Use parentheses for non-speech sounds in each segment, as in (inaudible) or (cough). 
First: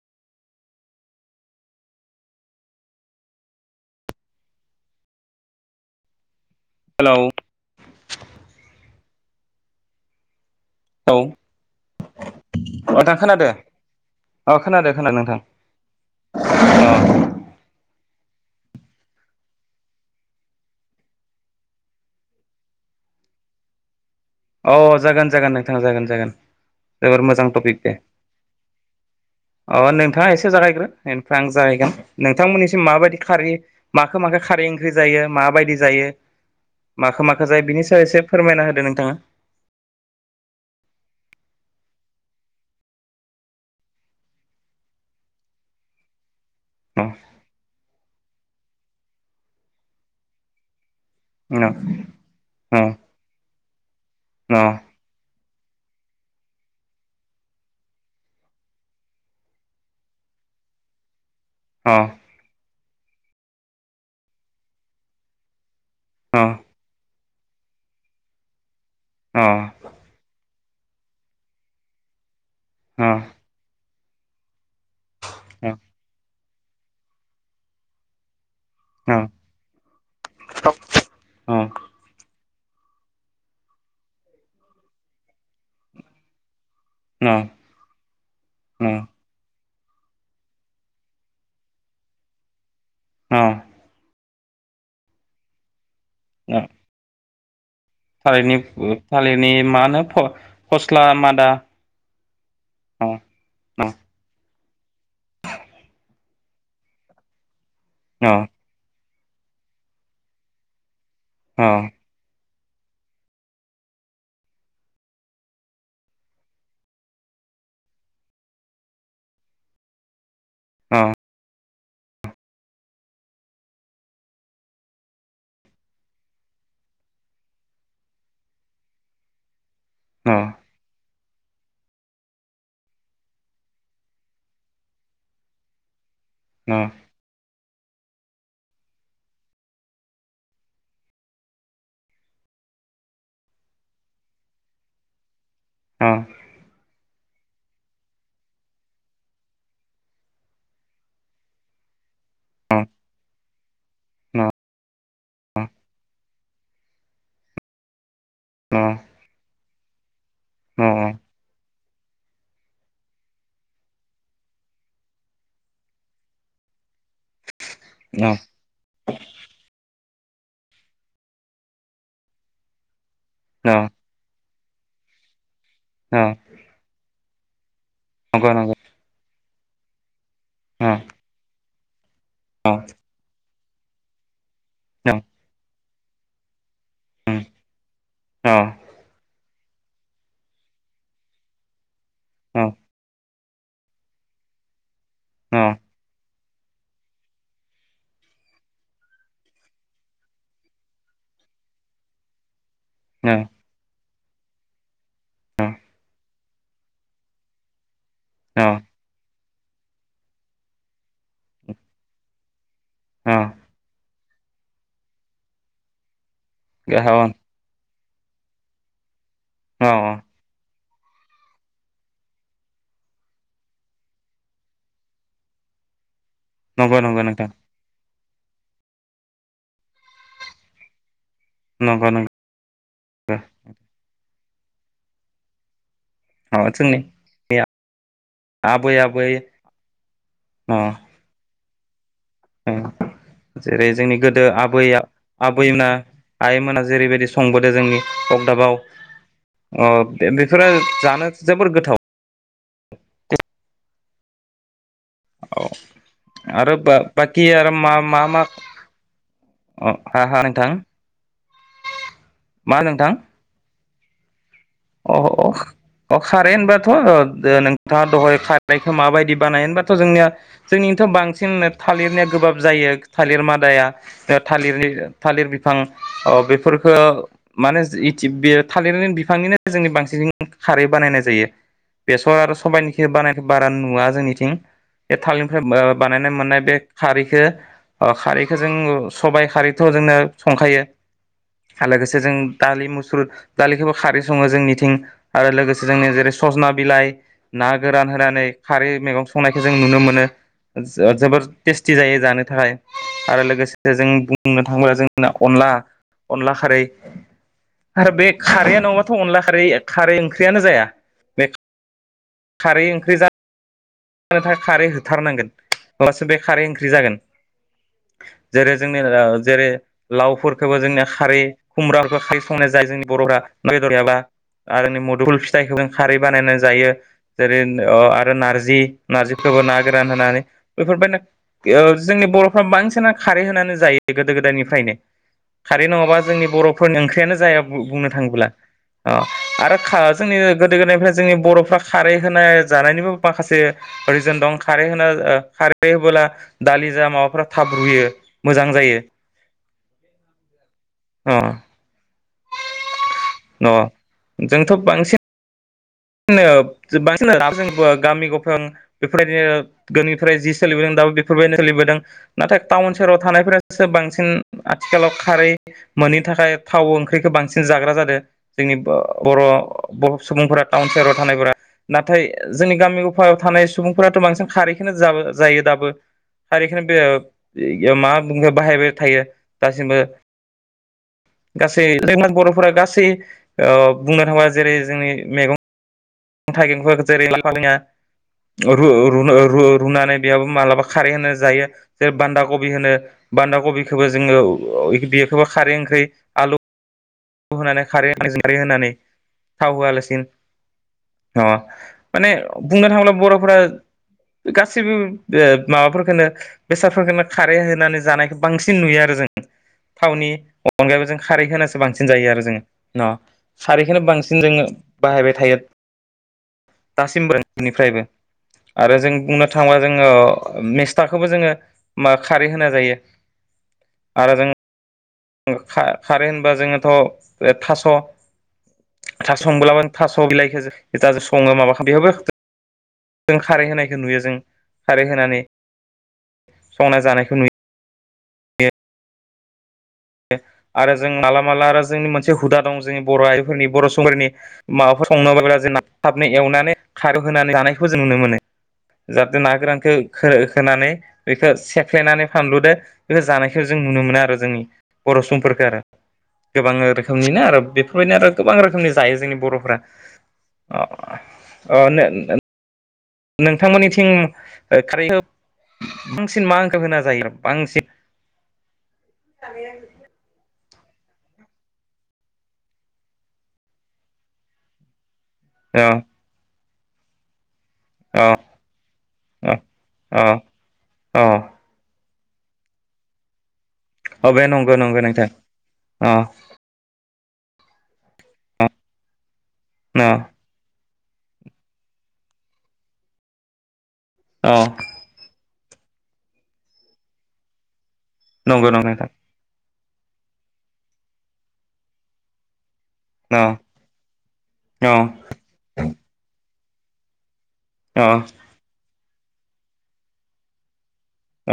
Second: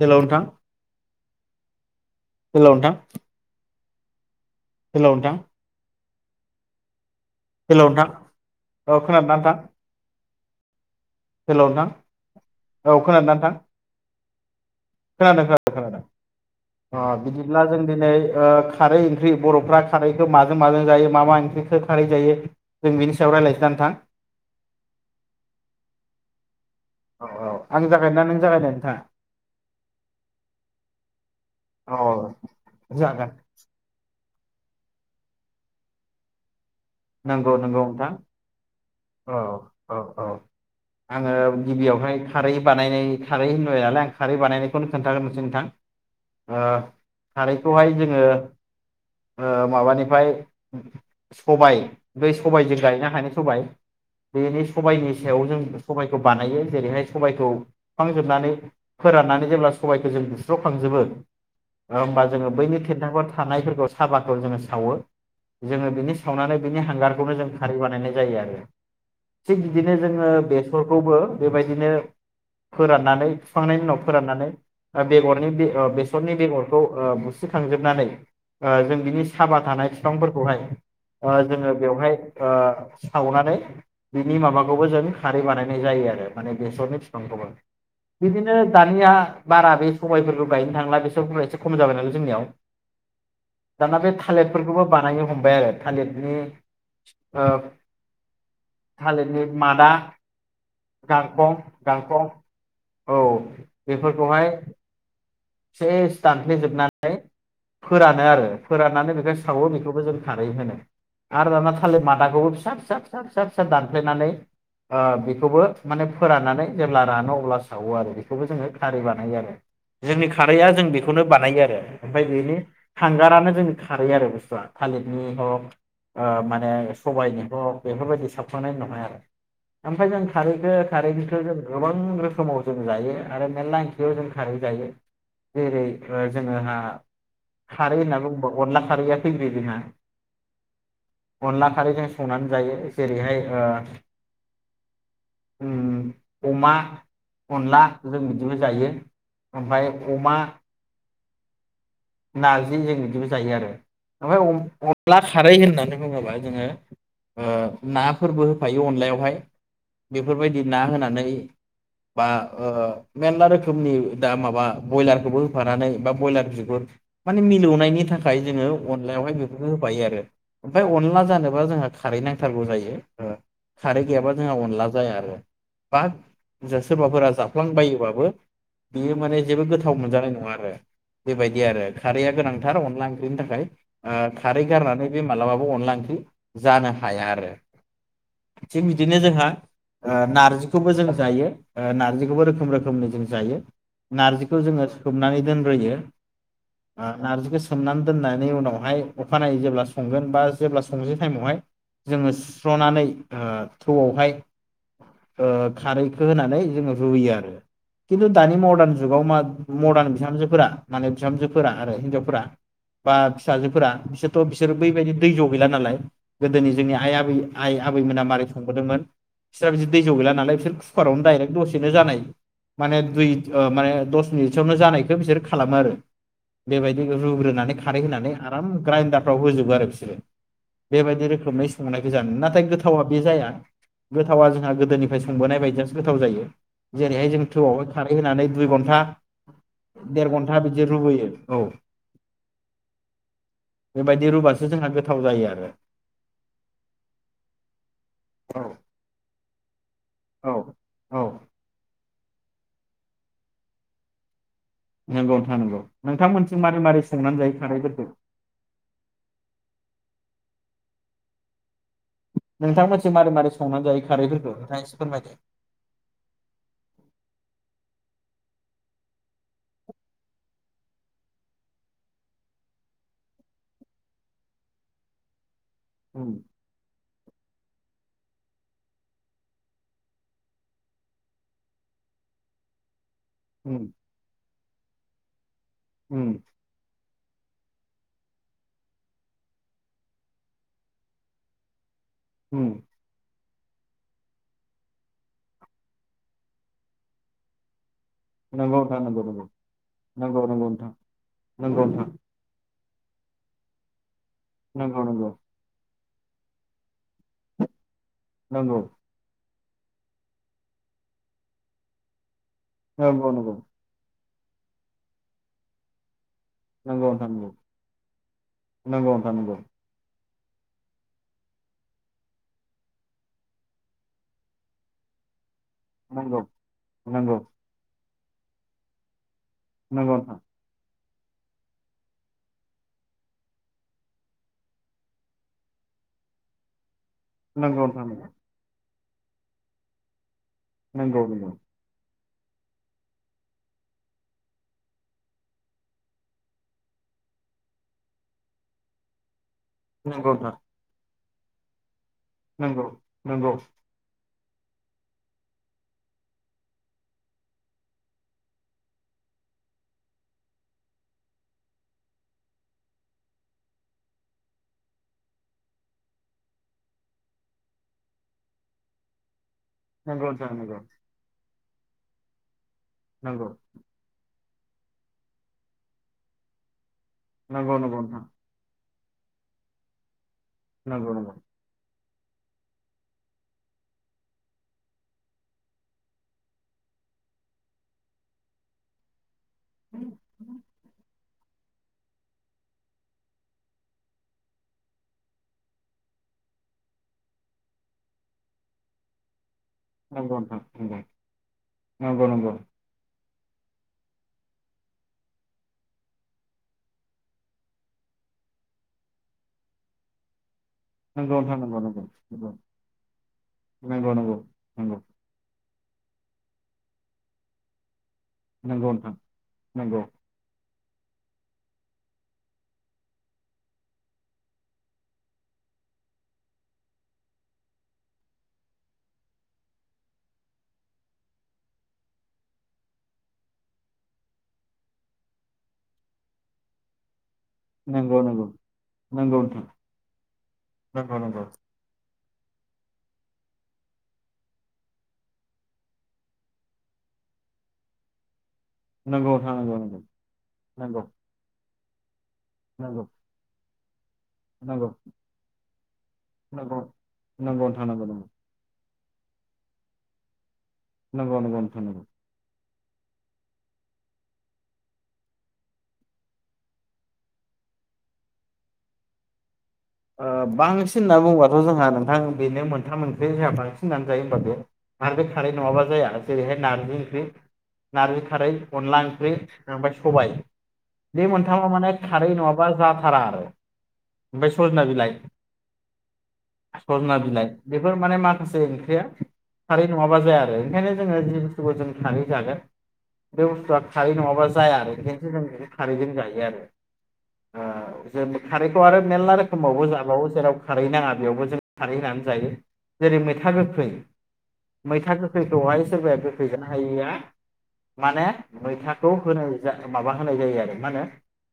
Hello नोंथां hello नोंथां hello नोंथां हेलौ, हेल' नोंथां औ खोनादों नोंथां हेल' नोंथां औ खोनादोंना नोंथां अ खोनादो खोनादो नोंथां खोनादों खोनादों खोनादों अ बिदिब्ला जों दिनै ओ खारै ओंख्रि बर'फ्रा खारैखौ माजों माजों जायो मा मा ओंख्रिखौ खारै जायो जों बिनि सायाव रायज्लायसनानै थां अ जागोन जागोन नोंथाङा जागोन जागोन जोबोर औ मोजां औ टपिक आं दे जागायना नों जागायनो नोंथाङा अ नोंथाङा एसे जागायग्रो बेनिफ्राय आं जागायगोन औ नोंथांमोननिसिम माबायदि जागोन खारै मा खो माखो खारै ओंख्रि जायो माबायदि जायो। माखो माखो नंगौ जायो नंगौ बिनि सायाव नोंथां एसे फोरमायना होदो नों थाङा औ औ औ आङो गिबियावहाय खारै बानायनाय खारै होनबाय नालाय आं खारै बानायनायखौनो खोन्थाग्रोनोंसै नोंथां आ खारैखौहाय जोङो आ माबानिफ्राय सबायाइ दै सबायजों गायनो हानाय सबायाइ बेनि सबायनि सायाव जों सबबायखौ बानायो जेरैहाय सबबायखौ खुखांजोबनानै फोराननानै जेब्ला सबबायखौ जों बुस्रावखांजोबो ओं होनोमबा जोङो बैनि सेरन्दांफोर थानायफोरखौ सााबाखौ जोङो सावो। जोङो बिनि सावनानै बिनि हांगारखौ नो जों खारै बानायनाय जायो आरो थिग बिदिनो जोङो बेस फोरखौबो बेबायदिनो फोराननानै बिुखांनायनि उनाव फोराननानै बेगरनि बे ओ बेसरनि बेगर खौ ओ बुसिखांजोबनानै ओ जों बिनि साबा थानाय बिफांफोरखौहाय जोङो बेवहाय ओ सावनानै बिनि माबाखौबो जों खारै बानायनाय जायो आरो माने बेसरनि बिफांखौमोन बिदिनो दानिया बारा बे सबायफोरफोरखौ बायनो थांला बेसर एसे खम जाबाय नालाय जोंनियाव दाना बे थालिरफोरखौबो बानायनो हमबाय आरो थालिरनि ओ थालिरनि थालिरनि मा मादा होनो फस्ला मादा गांखं गांखं अ औ अ बेफोरखौहाय सेस दानफ्लेजोबनानै फोरानो अ आरो फोराननानै बे खो सावो बेखौबो जों खारै होनो। आरो दाना अ थालेर मादाखौबो फिसा फिसा फिसा फिसा फिसा दानफ्लेनानै बेखौबो माने फोराननानै जेब्ला रानो अब्ला सावो आरो बेखौबो जोङो खारै बानायो आरो जोंनि खारैया जों नंगौ बेखौनो बानायो आरो। ओमफाय बेनि हांगारानो जोंनि खारै आरो बुस्थुवा थालिरनि हग ओ माने सबायाइनि हग बेफोरबायदि सावखांनायनि उनावहाय आरो। ओमफाय जों खारैखो खारै बखो जों गोबां रोखोमाव जों जायो आरो मेरला ओंख्रियाव जों खारै जायो। जेरै जोंहा नंगौ खारै होननानै बुङोबा अनला खारैया फैग्रोयो जोंहा अनला खारैजों संनानै जायो जेरैहाय ओ उम अमा अनला जों बिदिबो जायो ओमफाय अमा नार्जि जों बिदिबो जायो आरो। ओमफाय अ-अनला खारै होननानै बुङोबा जोङो ओ ना फोरबो होफायो अनलायावहाय। बेफोरबायदि ना होनानै बा मेरला रोखोमनि दा माबा बयलारखौबो होफानानै बा बयलार बिगुर माने मिलौनाय नि थाखाय जोङो अनलायावहाय बेनो होबायो आरो। ओमफाय अनला जानोबा जोंहा खारै नांथारगौ जायो। खारै गैयाबा जोंहा अनला जाया आरो। बा जा सोरबाफोरा जाफ्लांबायो बाबो बियो माने जेबो गोथाव मोनजानाय न नङा आरो बे बायदिया आरो। खारैया गोनांथार अनला ओंख्रिनि थाखाय आ खारै गारनानै बे मालाबाबो अनला जानो हाया आरो थिग बिदिनो जोंहा ओ नार्जिखौबो जों जायो ओ नार जिखौबो रोखोम रोखोमनि जों जायो। नार्जिखौ जोङो सोमनानै दोनग्रोयो ओ नार्जिखौ सोमनानै दोननायनि उनावहाय अखानायै जेब्ला संगोन बा जेब्ला संसै टाइमावहाय जोङो स्र'नानै थौआवहाय ओ खारै होनानै जोङो रुयो आरो खिन्थु दानि मारदान गोबाव मा मदार्न बिहामजोफोरा माने बिहामजोफोरा आरो हिनजावफोरा बा फिसाजोफोरा बिसोर थ' बिसोरो बैबायदि दै ज' गैला नालाय गोदोनि जोंनि आइ आबै आइ आबैमोना मारैखुंदोंमोन। बिसोरा बिदि दै जौ गैला नालाय बिसोर खुखारावनो दायरेक दसेनो जानाय माने दुय ओ माने दस मिनिटसोयावनो जानायखौ बिसोर खालामो आरो बेबायदि नोंथां रुग्रोनानै खारै होनानै आराम ग्राइडारफ्राव होजोबो आरो बिसोरो बेबायदि रोख्रेब नाय सनाय नंगौ ज नाथाय गोथावा बे जाया थावा जोंहा गोदनि सोंबोनाय बायदिया गोथाव जायो नंगौ जोंनि जेरैहाय जों बे थोआवहाय खारै होनानै दुइ आबै घन्टा आबै देर घन्टा अ बिदि रुग्रोयो। औ ओ जेरै जोंनि बेबायदि गोदो रुबासो आबै जोंहा गोथाव जायो आरो आबैमोना आइमोना जेरैबायदि संबोदों जोंनि औ अगदाबाव अ औ बेफोरो औ जानो जोबोर गोथाव नंगौ नोंथां औ नंगौ नोंथांमोनथिं आरो मारै मारै संनानै बाखि जायो आरो मा खारैफोरखौ मा मा अ ह ह थां नोंथां मोनसे मारै मारै संनानै जायोख खारैफोरखो अ अ अ खारै होनबाथ' दो नोंथाङा दहाय खारायखौ माबायदि बानाय होनबाथ' जोंनिया जोंनिथ' बांसिन थालिरनिया गोबाब जायो थालिर मादाया थालिरनि थालिर फां अ उम बेफोरखौ माने (unintelligible) थालिर बिफांनिनो जोंनि बांसिन खारै बानायनाय जायो बेसर आरो सबाइनि बानायखौ बारा उम नुवा जोंनिथिं ए थाल (unintelligible) उम बानायनाय मोननाय बेग खारैखौ अ खारैखौ जों सबाइ खारैथ' जोंनो संखायो लोगोसे जों उम दालि मुसुर दालि खौबो खारै संङो जोंनिथिं आरो लोगोसे जों जेरै ससना बिलाइ ना गोरान होनानै नंगौ खारै नोंथां नंगौ मैगं संनायखौ जों नुनो मोनो नंगौ नंगौ नोंथां जो-जोबोर टेस्टि जायो नंगौ जानो थाखाय आरो लोगोसे जों बुं बुंनो थाङोब्ला जोंना नोंथां अनला अनला खारै आरो बे नंगौ खारया नंगौ नङ ला खारै-खारै ओंख्रियानो जाया बे खारै ओंख्रि जानो (unintelligible) खारै होथारनांगोन (unintelligible) बे खारै ओंख्रि नंगौ जागोन नोंथां नंगौ जेरै जोंनि नंगौ नोंथां नंगौ जेरै लावफोरखौबो जोंनिया खारै (unintelligible) संनाय जाय जोंनि बर'फ्रा (unintelligible) आरो मुदुल फी जायखौ जों खारै नंगौ बानायना जायो नंगौ अ आरो नारजि नारजि खौ बो ना गोरान नंगौ नोंथां होनानै बेफोरबायनो ओ जोंनि बर'फ्रा बांसिनानो खारै होनानै जायो गोदो गोदायनिफ्रायनो खारै नङाबा जोंनि बर'फोरनो ओंख्रि खियानो जाया नंगौ बु-बुंनो नोंथां थाङोब्ला। अ आरो खा जोंनि ओ गोदो गोदायनिफ्राय नंगौ जोंनि बर'फ्रा रै होनाय जानायनिबो माखासे रिजोन दं खारै होना ओ खारै होबोला दालि जा माबा जा थाब रुयो मोजां जायो। नोंखौ नोंथां अ। नंगौ नंगौ। अ जोंथ' बांसिन नो बांसिन दा जोंबो गामि गफायअन‌ बेफोरबायदिनो गोनिफ्राय जि सोलिबोदों दाबो बेफोरबायदिनो सोलिबोदों नाथाय टाउन सोहोराव थानायफ्रासो बांसिन आथिखालाव खारै मोनैनि थाखाय थाव ओंख्रिखो बांसिन जाग्रा जादो जोंनि ओ बर' अ नोंथां बर' सुबुंफोरा टाउन सोहोराव थानायफोरा नाथाय ओ जोंनि गामि गफायाव नंगौ थानाय सुबुंफोराथ' बांसिन खारैखोनो जाबो जायो दाबो खारैखोनो सिंओब नंगौ नंगौ बेयो नोंथां मा बुं बाहायबाय थायो दासिमबो नंगौ नंगौ। ओरैनो बर'फोरा गासै ओ बुंनो थांबा जेरै जोंनि मेगं उम थाइगेंखो जेरै लाय लाफालिङा औ रु रुनो रु रुनानै बेयावबो मालाबा खारै होनोस जायो जेरै बान्दा कबि होनो बान्दा कबिखौबो जोङो इ गोदै बेखौबो खारै ओंख्रि आलु खौ होनानै खारै होनानै जोंनि खारै होनानै थाव होआलासिन नंगौ अ नंगौ नंगौ माने बुंनो थाङोब्ला बर'फ फरा ओ गासैबो ओ माबफोरखोनो बेसादफोरखोनो खारै होनानै जानायखौ बांसिन नुयो आरो जों थावनि अ अनगायैबो जों नंगौ खारै नोंथां होनासो नंगौ बांस जों जायो आरो जोङो न सारैखोनो नंगौ नंगौ नोंथां नंगौ नंगौ बांसिन जोङो नंगौ बाहायबाय थायो। दासिमबोनिफ्रायनो। आरो जों नोंथां नंगौ बुंनो थाङोबा जोङो मिस थाखौबो जोङो मा खारै होना जायो आरो जों उम खा खारै होनबा जोङोथ' ओ थास' थास' संबोलाबो थास' बिलाइखो जा जा सङो माबा खा बेबो जों खारै होनायखौ नुयो जों खारै होनानै संना जानायखौ नुयो। नंगौ नंगौ नंगौ नोंथां। ए आरो जों माला माला आरो जोंनि मोनस से हुदा दं जोंनि बर' हारिफोरनि बर' समफोरनि माबाफोर संनोबोला जोंना थाबनो एवनानै खारौ होनानै जानायखौ जों नुनो मोनो। नंगौ नोंथां नंगौ जाहाथे ना गोरानखो हो होनानै बेखो से सेनानै फानलुदो नोंथां नंगौ बेखो जानायखो ज जों नुनो मोनो आर ओ जोंनि नंगौ बर' समफोरखो आरो नंगौ नोंथां नंगौ गोबां रोखोमनिनो आरो नंगौ नोंथां नंगौ बेफोरबायदिनो आरो गोबां रोखोमनि जायो जोंनि बर'फोरा अह नंगौ नंगौ नोंथां अ नंगौ नों नोंथांमोननिथिं खारैखौ बांसिन माखो होना जायो बांसिन (inaudible) बांसिन होनना बुङोबाथ' जोंहा नोंथां बेनो मोनथाम मोनब्रै जोंहा बांसिन होननानै जायो होनबा बे आरो बे खारै नङाबा अ जाया जेरैहाय नारजि ओंख्रि नारजि अ खारै अनला ओंख्रि अ ओमफ्राय अ सबाय अ बे मोनथामा माने खारै नङाबा जाथारा आरो (unintelligible) ओमफ्राय नंगौ सजना नंगौ बिलाइ नोंथां अ सजना बिलाइ बेफोर माने माखासे ओंख्रिया खारै अ नङाबा जाया आरो ओंखायनो जोङो जि बुस्थुखौ जों सानै जागोन बे बुस्थुआ खारै नङाबा अ जाया आरो खारैजों जायो आरो नंगौ खारैखौ नंगौ आरो नोंथां मेरला रोखोमै समावबो जाबावो जेराव खारै नाङा बेयावबो जों खारै होनानै जायो जेरै अ मैथा गोखै अ मैथा गोखैखौहाय सोरबाया गोखै हाया माने अ मैथा खौ होनाय माबा होनाय जायो आरो मा होनो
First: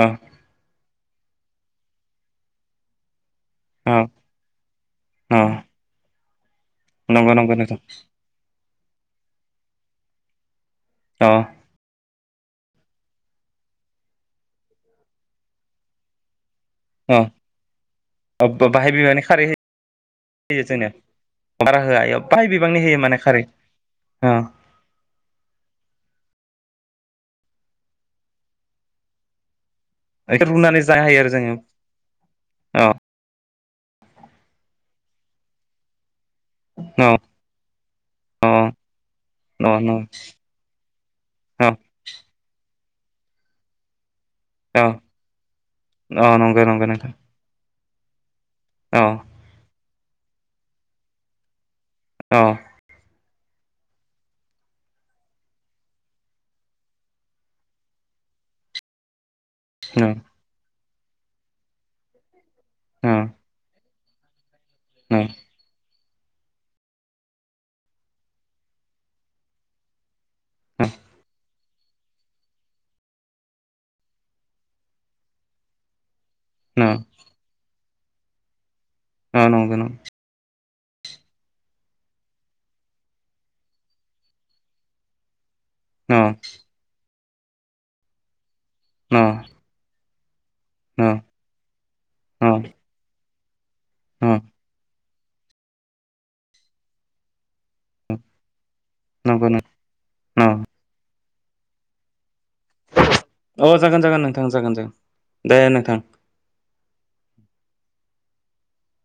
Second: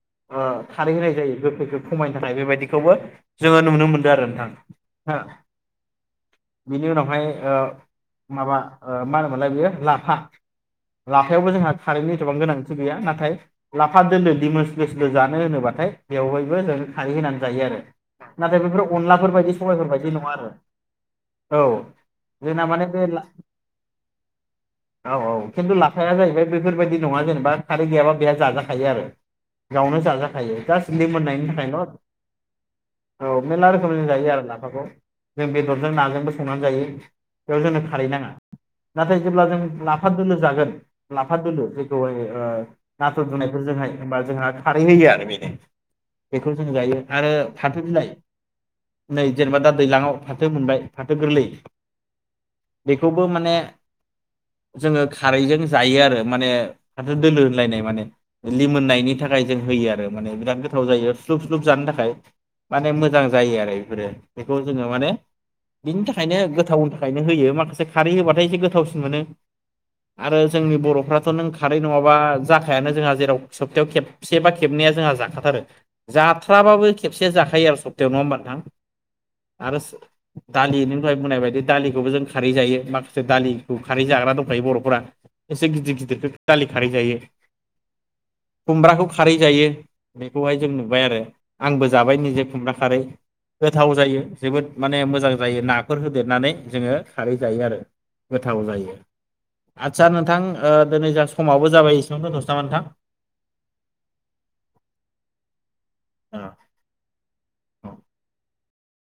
अ खारै होनाय जायो गोखैखौ खमायनो थाखाय बेबायदि खौमोन जोङो नुनो मोनदों अ आरो नोंथां हो बिनि उनावहाय नंगौ ओ नंगौ नोंथां माबा मा होनोमोन लाय बेयो लाफा अ लाफायावबो जोंहा खारैनि बेसेबां गोनांथि गैया नाथाय लाफा दोलो दिमासस्लेस जानो होनोबाथाय बेयावहाय बो हो खारै अ होननानै बि आरो नाथाय बेफोर बाहाय बिबांनि अनलाफोर खारै बादि सबायफोर बादि नङा आरो होयो जोंनो बारा औ होआ इयाव बाहाय जोंना बिबांनि माने होयो बे ला खारै अ औ औ‌ खिनथु ला लाफाया जाहैबाय बेफोरबायदि नङा जेनेबा खारै गैयाबा बेहा जाजाखायो आरो गावनो बेखौ जाजाखायो रुनानै जास जानो हायो आरो लिमिननायनि जोङो थाखायल' अ औ मेरला रोखोमै जों जायो आरो लाफाखौ जों बेदरजों नाजोंबो संनानै जायो बेयाव जोंनो खारै नाङा अ नाथाय जेब्ला जों अ लाफा दोलो जागोन लाफा औ दोलो जेखौहाय ओ नाथुर दुनायफोरजोंहाय होमबा जोंहा औ खारै होयो आरो बेनो औ बेखौ नंगौ जों नंगौ जायो। नोंथां फाथो बिलाइ औ नै जेनेबा दा दैलाङाव फाथो मोनबाय‌‌ फाथो गोरलै औ बेखौबो माने जोङो खारैजों जायो आरो माने फाथो दोलो होनलायनाय माने लिमोननायनि नि थाखाय जों होयो आरो नों माने बिरिद गोद गोथाव जायो स्लुब स्लुब जानो थाख खाय माने औ नों मोजां जायो आरो बेफोरो। खौ जोङो माने नों बिनि थाखायनो गोथावनि थाखायनो होयो माखासे खारै होबाथाय एसे गोथावसिन मोनो। आरो जोंनि बर'फ्राथ' नों खारै नङाबा जाखायानो जोंहा जेराव सबतायाव खेबसे बा खेबनैया जोंहा जाखाथारो। जाथ्राबाबो जाखायो आरो सप्तायाव नङा होमबा नोंथां? अ नंगौ आरो नं दालि नों दहाय बुंनाय बायदि दालिखौबो जों खारै जायो माखासे दालिखौ खारै जाग्रा दंखायो बर'फोरा। एसे गिदिर औ गिदिरखौ दालि खारै जायो। खुमब्राखौ औ खारै जायो। बेखौहाय जों नुबाय औ आरो। बो जाबाय निजे औ खुमब्रा खारै। गोथाव जायो औ जोबोद माने मो मोजां‌ जायो नाफोर होदेरनानै जोङो खारै जायो आरो, गोथाव जायो। नंगौ नों आच्छा नोंथां औ ओ दोनै जा समाबो जाबाय इसेयावनो‌ दोन अ जागोन जागोन नोंथां जागोन जागोन दे नोंथां। ओ, औ